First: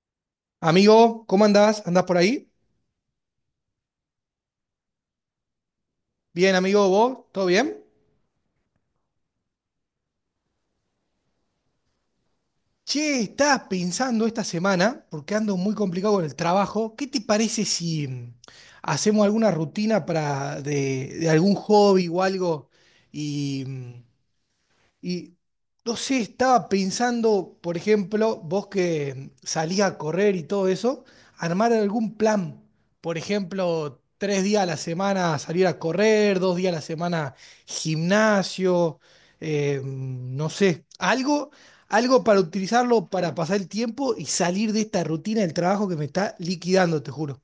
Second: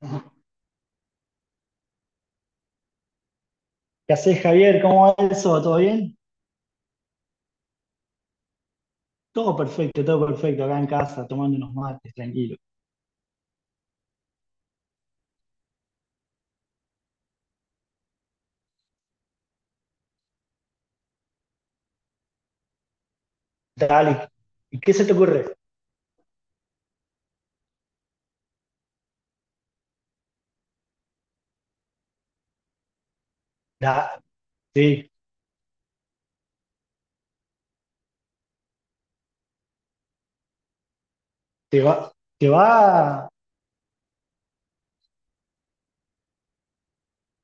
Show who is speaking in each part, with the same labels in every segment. Speaker 1: ¿Qué
Speaker 2: Amigo, ¿cómo andás? ¿Andás por ahí?
Speaker 1: haces, Javier? ¿Cómo va eso? ¿Todo bien?
Speaker 2: Bien, amigo, ¿vos? ¿Todo bien?
Speaker 1: Todo perfecto, acá en casa, tomando unos mates, tranquilo.
Speaker 2: Che, estaba pensando esta semana, porque ando muy complicado con el trabajo, ¿qué te parece si hacemos alguna rutina para de algún hobby o algo y, mm,
Speaker 1: Dale, ¿y qué se te
Speaker 2: Y
Speaker 1: ocurre?
Speaker 2: no sé, estaba pensando, por ejemplo, vos que salías a correr y todo eso, armar algún plan. Por ejemplo,
Speaker 1: Da,
Speaker 2: 3 días a la
Speaker 1: sí,
Speaker 2: semana salir a correr, 2 días a la semana gimnasio, no sé, algo,
Speaker 1: te va,
Speaker 2: algo para
Speaker 1: te va,
Speaker 2: utilizarlo para pasar el tiempo y salir de esta rutina del trabajo que me está liquidando, te juro.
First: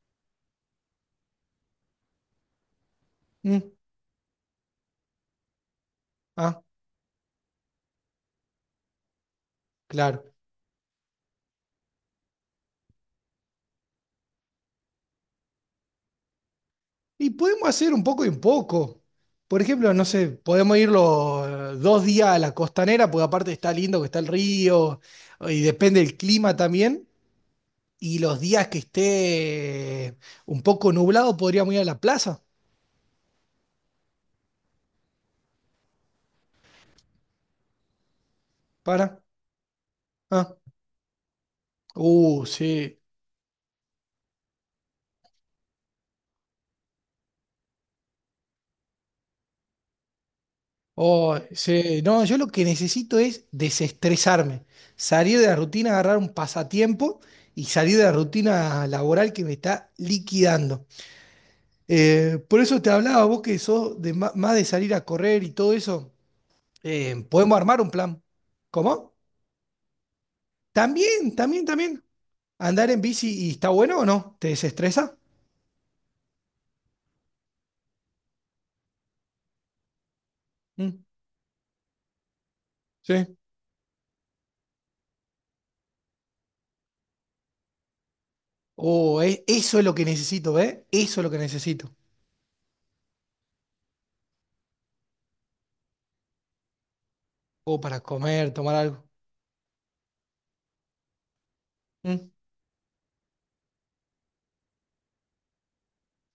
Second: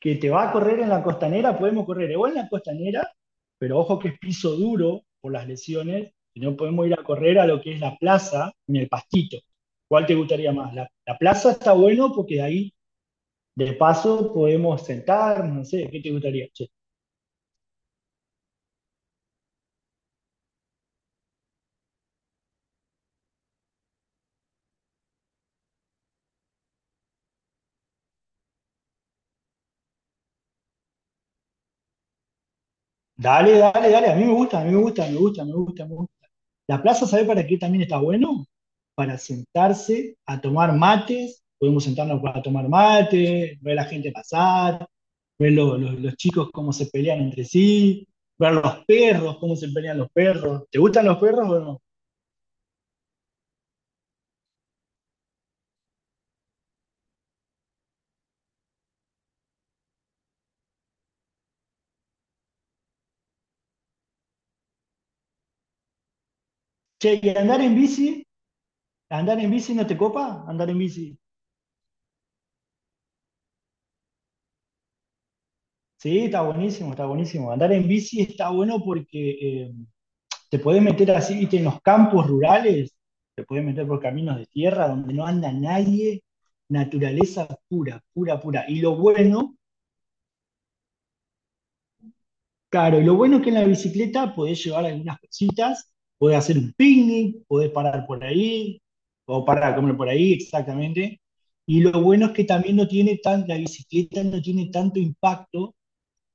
Speaker 1: que te va a correr en la costanera, podemos correr o en la costanera,
Speaker 2: Mm.
Speaker 1: pero ojo que es piso duro por las lesiones, y no
Speaker 2: Ah,
Speaker 1: podemos ir a correr a lo que es la plaza ni el pastito. ¿Cuál te
Speaker 2: claro.
Speaker 1: gustaría más? La plaza está bueno porque de ahí, de paso, podemos sentarnos, no sé, ¿qué te gustaría?
Speaker 2: Y podemos hacer un poco y un poco. Por ejemplo, no sé, podemos ir los dos días a la costanera, porque aparte está lindo que está el río, y depende del clima también. Y los días que esté un poco nublado, podríamos ir a la plaza.
Speaker 1: Dale, dale, dale, a mí me gusta, a mí me gusta, me gusta, me gusta, me gusta. La plaza, ¿sabés para qué también está bueno? Para
Speaker 2: Para.
Speaker 1: sentarse a
Speaker 2: Ah.
Speaker 1: tomar mates, podemos sentarnos para tomar
Speaker 2: Sí.
Speaker 1: mate, ver a la gente pasar, ver los chicos cómo se pelean entre sí, ver los perros, cómo se pelean los perros. ¿Te gustan los
Speaker 2: Oh,
Speaker 1: perros o no?
Speaker 2: sí. No, yo lo que necesito es desestresarme, salir de la rutina, agarrar un pasatiempo y salir de la rutina laboral que me está liquidando. Por eso te hablaba, vos que sos de más de salir a correr y todo eso,
Speaker 1: Che, y
Speaker 2: podemos armar un plan. ¿Cómo?
Speaker 1: andar en bici no te copa, andar en bici.
Speaker 2: También, también, también. ¿Andar en bici y está bueno o no? ¿Te desestresa?
Speaker 1: Sí, está buenísimo, está buenísimo. Andar en bici está bueno porque te podés
Speaker 2: Mm.
Speaker 1: meter así, viste, en los campos rurales,
Speaker 2: Sí.
Speaker 1: te podés meter por caminos de tierra donde no anda nadie, naturaleza pura, pura, pura. Y lo
Speaker 2: Oh,
Speaker 1: bueno,
Speaker 2: eso es lo que necesito, ¿eh? Eso es lo que necesito.
Speaker 1: claro, y lo bueno es que en la bicicleta podés llevar algunas cositas, podés hacer un picnic, podés
Speaker 2: O para
Speaker 1: parar por
Speaker 2: comer, tomar
Speaker 1: ahí,
Speaker 2: algo.
Speaker 1: o parar a comer por ahí, exactamente. Y lo bueno
Speaker 2: Mm.
Speaker 1: es que también no tiene tan, la bicicleta no tiene tanto impacto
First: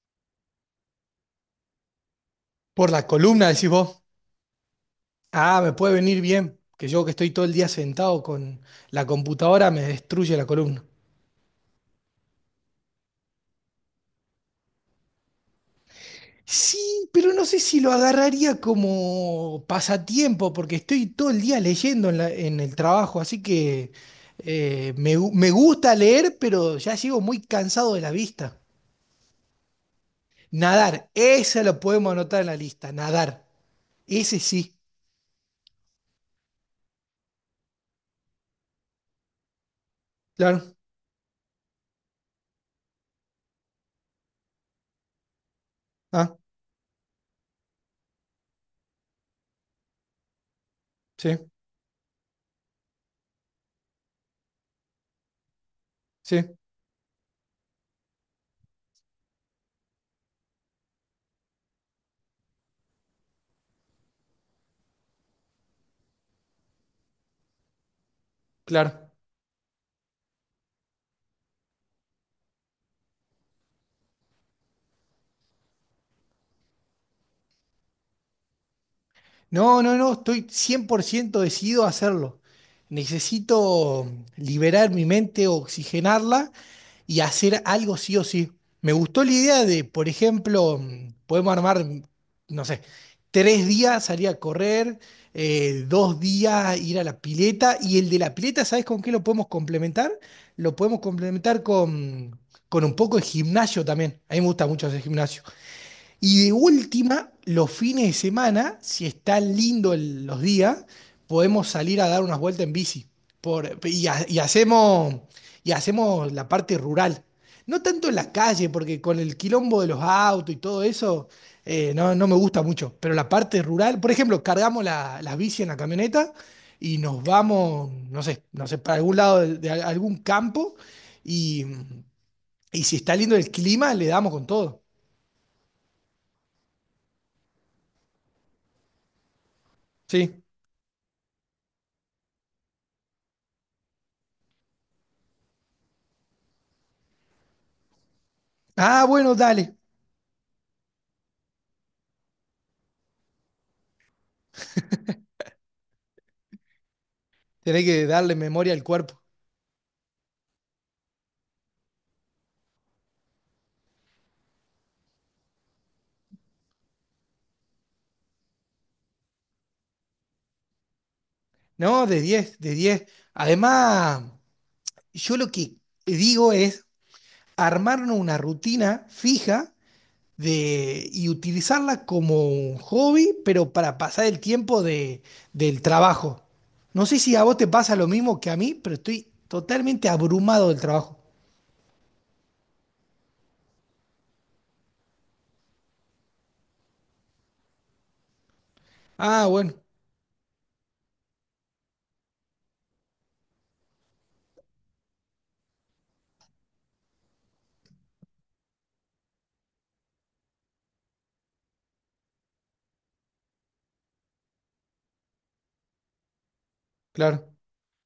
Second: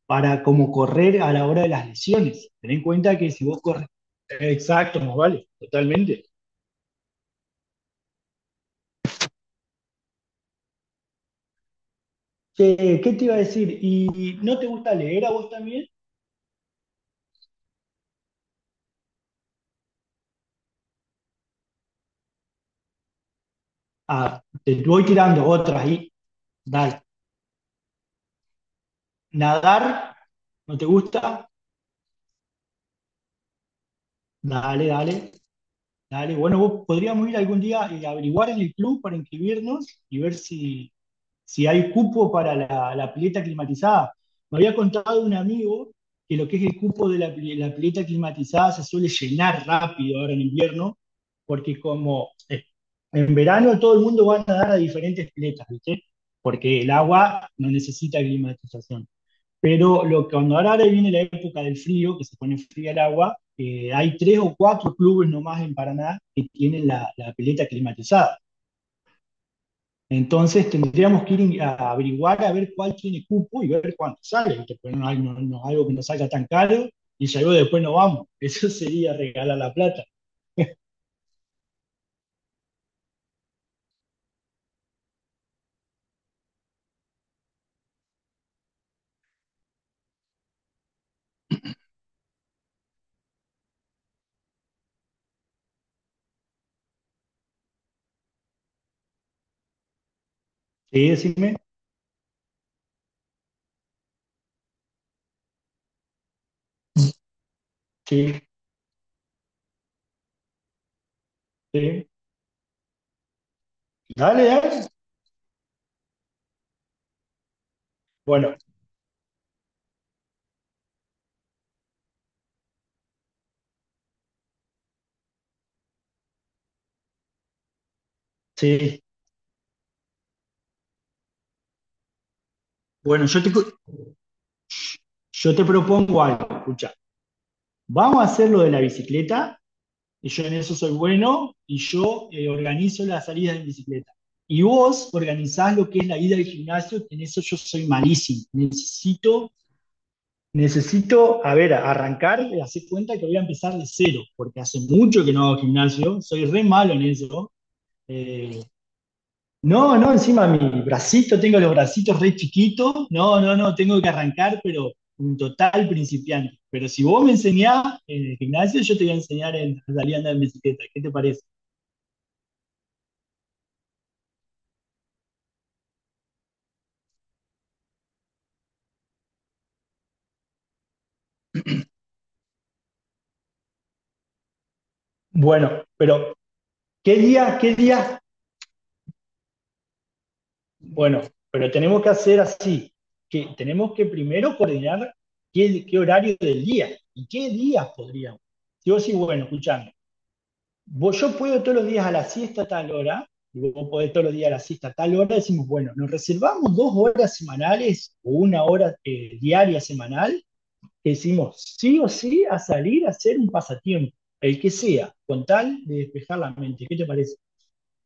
Speaker 1: para como correr a la hora de las lesiones. Ten en
Speaker 2: Por la
Speaker 1: cuenta que si
Speaker 2: columna,
Speaker 1: vos
Speaker 2: decís
Speaker 1: corres,
Speaker 2: vos.
Speaker 1: exacto, más vale,
Speaker 2: Ah, me puede venir
Speaker 1: totalmente.
Speaker 2: bien, que yo que estoy todo el día sentado con la computadora me destruye la columna.
Speaker 1: Che, ¿qué te iba a decir? ¿Y no te gusta leer a vos también?
Speaker 2: Sí, pero no sé si lo agarraría como pasatiempo, porque estoy todo el día leyendo en el trabajo, así que
Speaker 1: Ah, te
Speaker 2: eh,
Speaker 1: voy
Speaker 2: me, gu-
Speaker 1: tirando
Speaker 2: me
Speaker 1: otras
Speaker 2: gusta
Speaker 1: ahí.
Speaker 2: leer, pero ya
Speaker 1: Dale.
Speaker 2: llego muy cansado de la vista.
Speaker 1: ¿Nadar? ¿No te
Speaker 2: Nadar,
Speaker 1: gusta?
Speaker 2: esa lo podemos anotar en la lista, nadar. Ese sí,
Speaker 1: Dale, dale, dale. Bueno, vos podríamos ir algún día y averiguar en el club para inscribirnos y ver
Speaker 2: claro.
Speaker 1: si, si hay cupo para la pileta climatizada. Me había contado un amigo
Speaker 2: Ah,
Speaker 1: que lo que es el cupo de la pileta climatizada se suele llenar rápido ahora en invierno
Speaker 2: sí,
Speaker 1: porque como en verano todo el mundo va a nadar a diferentes piletas, ¿viste?
Speaker 2: sí,
Speaker 1: Porque el agua no necesita climatización. Pero lo que cuando ahora viene la época del frío, que se pone fría el agua, hay tres o cuatro clubes nomás en Paraná que tienen la pileta climatizada.
Speaker 2: claro.
Speaker 1: Entonces tendríamos que ir a averiguar a ver cuál tiene cupo y ver cuánto sale, ¿viste? Pero no, hay, no, no es algo que nos salga tan caro y ya luego después no vamos. Eso sería regalar la
Speaker 2: No, no,
Speaker 1: plata.
Speaker 2: no, estoy 100% decidido a hacerlo. Necesito liberar mi mente, oxigenarla y hacer algo sí o sí. Me gustó la idea de, por ejemplo, podemos armar, no sé, 3 días salir a correr, 2 días ir a la pileta y el de la pileta, ¿sabes con qué lo podemos complementar? Lo podemos
Speaker 1: Sí, decime.
Speaker 2: complementar con un poco de gimnasio también. A mí me gusta mucho hacer gimnasio. Y de última, los fines de
Speaker 1: Sí,
Speaker 2: semana, si está lindo los días, podemos salir a
Speaker 1: sí.
Speaker 2: dar unas vueltas en bici. Por, y, ha-
Speaker 1: Dale, dale.
Speaker 2: y hacemos la parte rural. No tanto en la
Speaker 1: Bueno,
Speaker 2: calle, porque con el quilombo de los autos y todo eso, no, no me gusta mucho. Pero la parte rural, por ejemplo, cargamos las bici en la camioneta y nos vamos, no sé, no sé, para
Speaker 1: sí.
Speaker 2: algún lado de algún campo. Y, y si está
Speaker 1: Bueno,
Speaker 2: lindo el clima, le damos con todo.
Speaker 1: yo te propongo algo, escucha. Vamos a hacer lo de la bicicleta, y
Speaker 2: Sí.
Speaker 1: yo en eso soy bueno, y yo organizo las salidas en bicicleta. Y vos organizás lo que es la ida al gimnasio, que en eso yo soy malísimo.
Speaker 2: Ah, bueno,
Speaker 1: Necesito,
Speaker 2: dale.
Speaker 1: necesito, a ver, arrancar, hacer cuenta que voy a empezar de cero, porque hace mucho que no hago gimnasio, soy re malo en eso.
Speaker 2: Tenés que darle
Speaker 1: eh,
Speaker 2: memoria al cuerpo.
Speaker 1: No, no, encima mi bracito, tengo los bracitos re chiquitos. No, no, no, tengo que arrancar, pero un total principiante. Pero si vos me enseñás en el gimnasio, yo te voy a enseñar en a salir a andar en bicicleta. ¿Qué te parece?
Speaker 2: No, de 10, de 10. Además, yo lo que digo es armarnos una rutina fija de, y utilizarla como un hobby, pero para pasar el tiempo del
Speaker 1: Bueno, pero
Speaker 2: trabajo. No
Speaker 1: ¿qué
Speaker 2: sé si a vos
Speaker 1: día?
Speaker 2: te
Speaker 1: ¿Qué
Speaker 2: pasa lo
Speaker 1: día?
Speaker 2: mismo que a mí, pero estoy totalmente abrumado del trabajo.
Speaker 1: Bueno, pero tenemos que hacer así, que tenemos que primero coordinar qué horario del día y qué días podríamos. Si vos decís, bueno,
Speaker 2: Ah, bueno,
Speaker 1: escuchame, vos, yo puedo todos los días a la siesta a tal hora, y vos podés todos los días a la siesta a tal hora, decimos, bueno, nos reservamos dos horas semanales o una hora diaria semanal, que decimos sí o sí a salir a hacer un pasatiempo, el que sea, con tal de despejar la mente. ¿Qué te parece?
Speaker 2: claro.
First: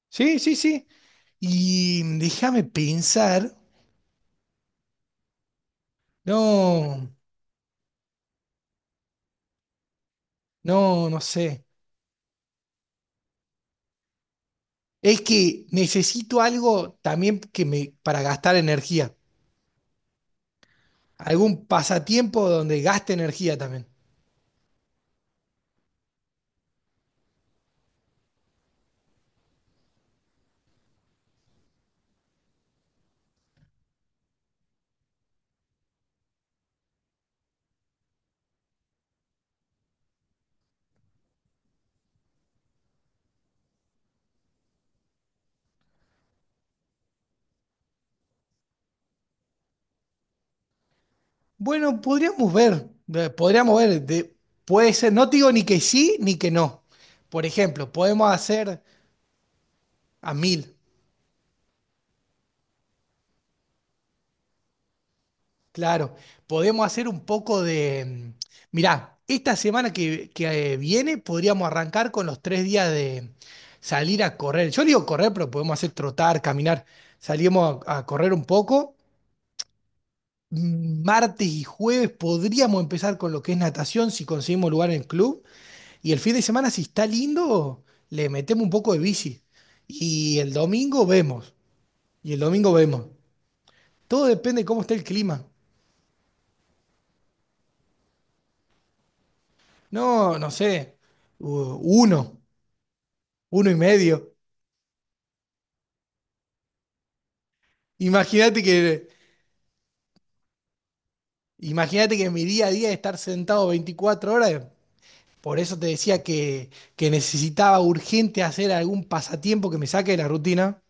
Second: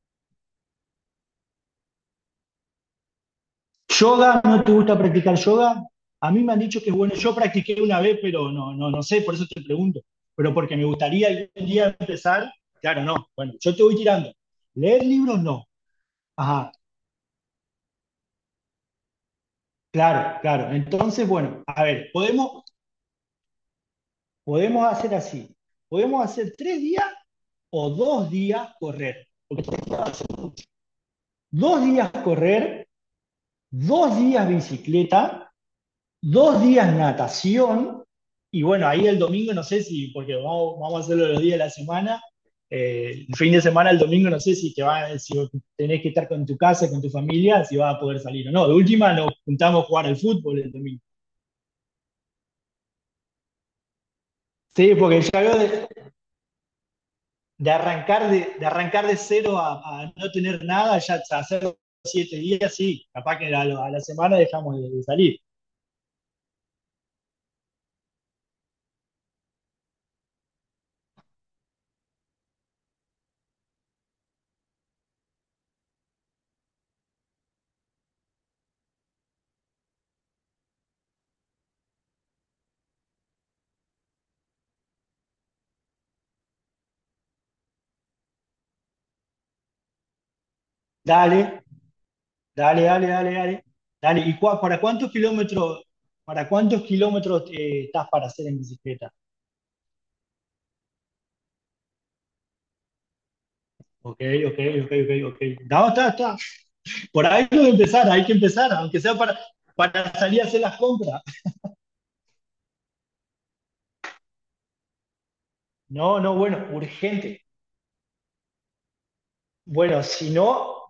Speaker 2: Sí, sí, sí. Y déjame pensar.
Speaker 1: ¿Yoga? ¿No te gusta practicar yoga? A mí me han dicho que es
Speaker 2: No,
Speaker 1: bueno, yo practiqué una vez, pero no, no, no sé, por eso te pregunto. Pero porque me
Speaker 2: no, no
Speaker 1: gustaría
Speaker 2: sé.
Speaker 1: algún día empezar, claro, no. Bueno, yo te voy tirando. Leer
Speaker 2: Es
Speaker 1: libros
Speaker 2: que
Speaker 1: no.
Speaker 2: necesito
Speaker 1: Ajá,
Speaker 2: algo también que me, para gastar energía.
Speaker 1: claro, claro. Entonces, bueno,
Speaker 2: Algún
Speaker 1: a ver,
Speaker 2: pasatiempo
Speaker 1: podemos,
Speaker 2: donde gaste energía también.
Speaker 1: podemos hacer así. Podemos hacer tres días o dos días correr. Porque tres días va a ser mucho. Dos días correr, dos días bicicleta, dos días natación. Y bueno, ahí el domingo no sé si, porque vamos a hacerlo los días de la semana. El fin de semana, el domingo, no sé si, te va, si tenés que estar con tu casa, con tu familia, si vas a poder salir o no. De última, nos juntamos a jugar al fútbol el domingo.
Speaker 2: Bueno, podríamos ver, puede
Speaker 1: Sí,
Speaker 2: ser,
Speaker 1: porque
Speaker 2: no te
Speaker 1: ya
Speaker 2: digo
Speaker 1: veo,
Speaker 2: ni que sí ni que no. Por
Speaker 1: de
Speaker 2: ejemplo,
Speaker 1: arrancar
Speaker 2: podemos hacer
Speaker 1: arrancar de cero no
Speaker 2: a mil,
Speaker 1: tener nada, ya a hacer siete días, sí, capaz que a la semana dejamos salir.
Speaker 2: claro, podemos hacer un poco mirá, esta semana que viene podríamos arrancar con los 3 días de salir a correr. Yo digo correr, pero podemos hacer trotar, caminar, salimos a correr un poco martes y jueves podríamos empezar con lo que es natación si conseguimos lugar en el club. Y el fin de semana, si está lindo, le metemos un poco de bici. Y el domingo vemos.
Speaker 1: Dale,
Speaker 2: Y el domingo
Speaker 1: dale,
Speaker 2: vemos.
Speaker 1: dale, dale, dale, dale.
Speaker 2: Todo
Speaker 1: ¿Y
Speaker 2: depende de
Speaker 1: para
Speaker 2: cómo esté el
Speaker 1: cuántos
Speaker 2: clima.
Speaker 1: kilómetros, estás para hacer en bicicleta?
Speaker 2: No, no sé. Uno, uno y
Speaker 1: Ok,
Speaker 2: medio.
Speaker 1: ok, ok, ok, ok. No, está, está. Por ahí hay que
Speaker 2: Imagínate
Speaker 1: empezar, aunque
Speaker 2: que,
Speaker 1: sea para, salir a hacer las compras.
Speaker 2: imagínate que mi día a día es estar sentado 24 horas. Por eso te
Speaker 1: No,
Speaker 2: decía
Speaker 1: no, bueno,
Speaker 2: que
Speaker 1: urgente.
Speaker 2: necesitaba urgente hacer algún pasatiempo que me
Speaker 1: Bueno,
Speaker 2: saque de la
Speaker 1: si no,
Speaker 2: rutina.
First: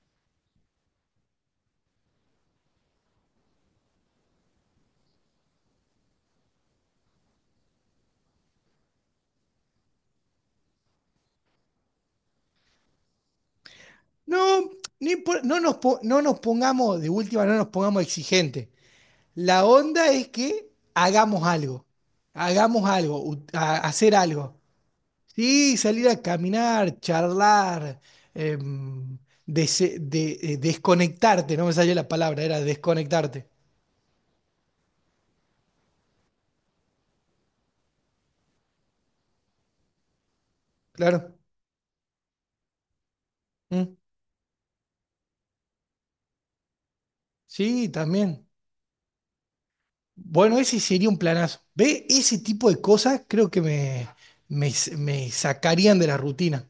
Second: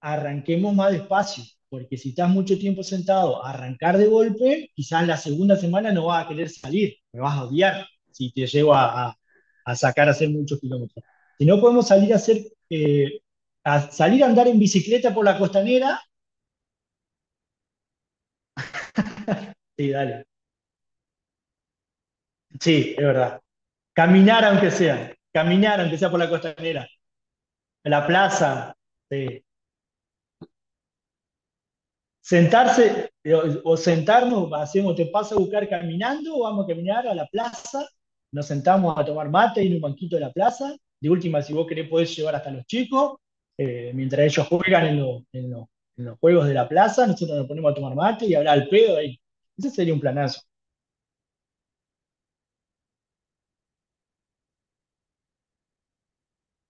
Speaker 1: arranquemos más despacio, porque si estás mucho tiempo sentado, arrancar de golpe, quizás la segunda semana no vas a querer salir, me vas a odiar si te llevo a sacar a hacer muchos kilómetros. Si no podemos salir a hacer, eh, a salir a andar en
Speaker 2: No,
Speaker 1: bicicleta
Speaker 2: ni
Speaker 1: por la
Speaker 2: por- no nos, po-
Speaker 1: costanera,
Speaker 2: no nos pongamos, de última, no nos pongamos exigentes. La
Speaker 1: sí,
Speaker 2: onda
Speaker 1: dale,
Speaker 2: es que hagamos algo, hagamos
Speaker 1: sí, es
Speaker 2: algo,
Speaker 1: verdad.
Speaker 2: hacer algo. Sí,
Speaker 1: Caminar aunque
Speaker 2: salir
Speaker 1: sea por
Speaker 2: a
Speaker 1: la costanera,
Speaker 2: caminar,
Speaker 1: a
Speaker 2: charlar,
Speaker 1: la plaza,
Speaker 2: em,
Speaker 1: sí.
Speaker 2: desconectarte, no me salió la palabra, era
Speaker 1: Sentarse
Speaker 2: desconectarte.
Speaker 1: o sentarnos, hacemos, te paso a buscar caminando, o vamos a caminar a la plaza, nos sentamos a tomar mate en un banquito de la plaza. De
Speaker 2: Claro.
Speaker 1: última, si vos querés, podés llevar hasta los chicos,
Speaker 2: Mm.
Speaker 1: mientras ellos juegan en los juegos de la plaza, nosotros nos ponemos a
Speaker 2: Sí,
Speaker 1: tomar mate y
Speaker 2: también.
Speaker 1: hablar al pedo ahí. Ese sería un planazo.
Speaker 2: Bueno, ese sería un planazo. ¿Ve? Ese tipo de cosas creo que me, me sacarían de la rutina.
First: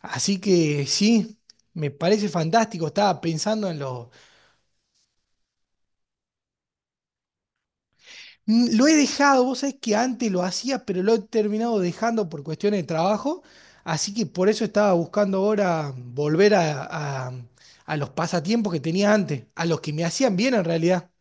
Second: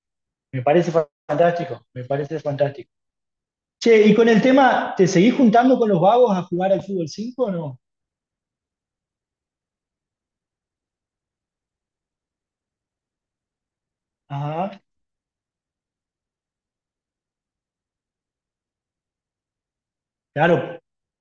Speaker 2: Así
Speaker 1: Me
Speaker 2: que
Speaker 1: parece
Speaker 2: sí,
Speaker 1: fantástico,
Speaker 2: me
Speaker 1: me
Speaker 2: parece
Speaker 1: parece
Speaker 2: fantástico.
Speaker 1: fantástico.
Speaker 2: Estaba pensando en
Speaker 1: Che,
Speaker 2: lo.
Speaker 1: y con el tema, ¿te seguís juntando con los vagos a jugar al fútbol 5 o no?
Speaker 2: Lo he dejado, vos sabés que antes lo hacía, pero lo he terminado dejando por cuestiones de trabajo. Así que por eso
Speaker 1: Ajá,
Speaker 2: estaba buscando ahora volver a los pasatiempos que tenía antes, a los que me hacían bien en
Speaker 1: claro,
Speaker 2: realidad.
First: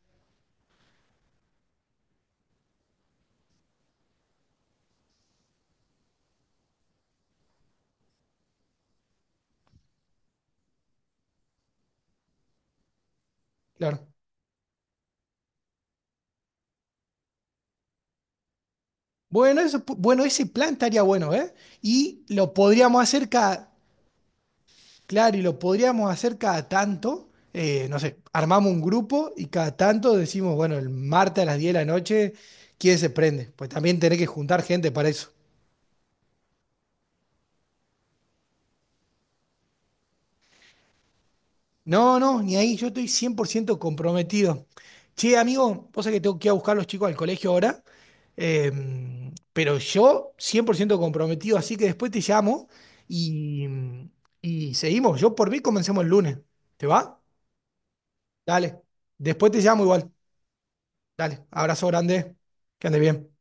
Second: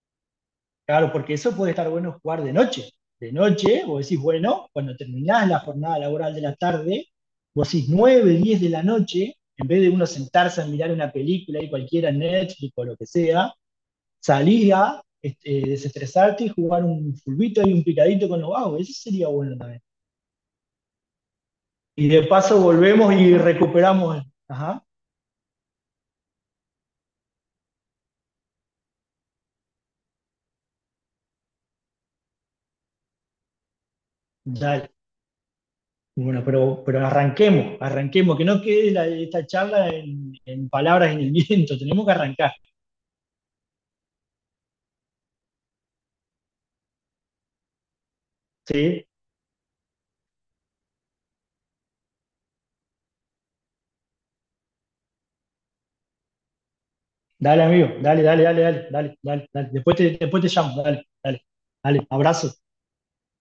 Speaker 1: claro, porque eso puede estar bueno jugar de noche. De noche, vos decís, bueno, cuando terminás la jornada laboral de la tarde, vos decís 9, 10 de la noche, en vez de uno sentarse a mirar una película y cualquiera, Netflix o lo que sea,
Speaker 2: Claro.
Speaker 1: salís a desestresarte y jugar un fulbito y un picadito con los vagos. Eso sería bueno
Speaker 2: Bueno,
Speaker 1: también.
Speaker 2: eso, pu- bueno, ese plan estaría bueno, ¿eh?
Speaker 1: Y de
Speaker 2: Y lo
Speaker 1: paso
Speaker 2: podríamos
Speaker 1: volvemos
Speaker 2: hacer
Speaker 1: y
Speaker 2: cada.
Speaker 1: recuperamos. Ajá,
Speaker 2: Claro, y lo podríamos hacer cada tanto. No sé, armamos un grupo y cada tanto decimos, bueno, el martes a las 10 de la noche, ¿quién se prende? Pues también tenés que juntar
Speaker 1: dale.
Speaker 2: gente para eso.
Speaker 1: Bueno, pero arranquemos, arranquemos, que no quede esta charla en, palabras en el viento, tenemos que
Speaker 2: No, no,
Speaker 1: arrancar.
Speaker 2: ni ahí yo estoy 100% comprometido. Che, amigo, vos sabés que tengo que ir a buscar a los chicos al colegio ahora,
Speaker 1: ¿Sí?
Speaker 2: pero yo 100% comprometido, así que después te llamo y, y seguimos. Yo por mí comencemos el lunes. ¿Te va?
Speaker 1: Dale, amigo, dale, dale, dale,
Speaker 2: Dale.
Speaker 1: dale, dale, dale,
Speaker 2: Después te
Speaker 1: dale.
Speaker 2: llamo igual.
Speaker 1: Después te llamo, dale, dale,
Speaker 2: Dale, abrazo
Speaker 1: dale.
Speaker 2: grande,
Speaker 1: Abrazo.
Speaker 2: que ande bien.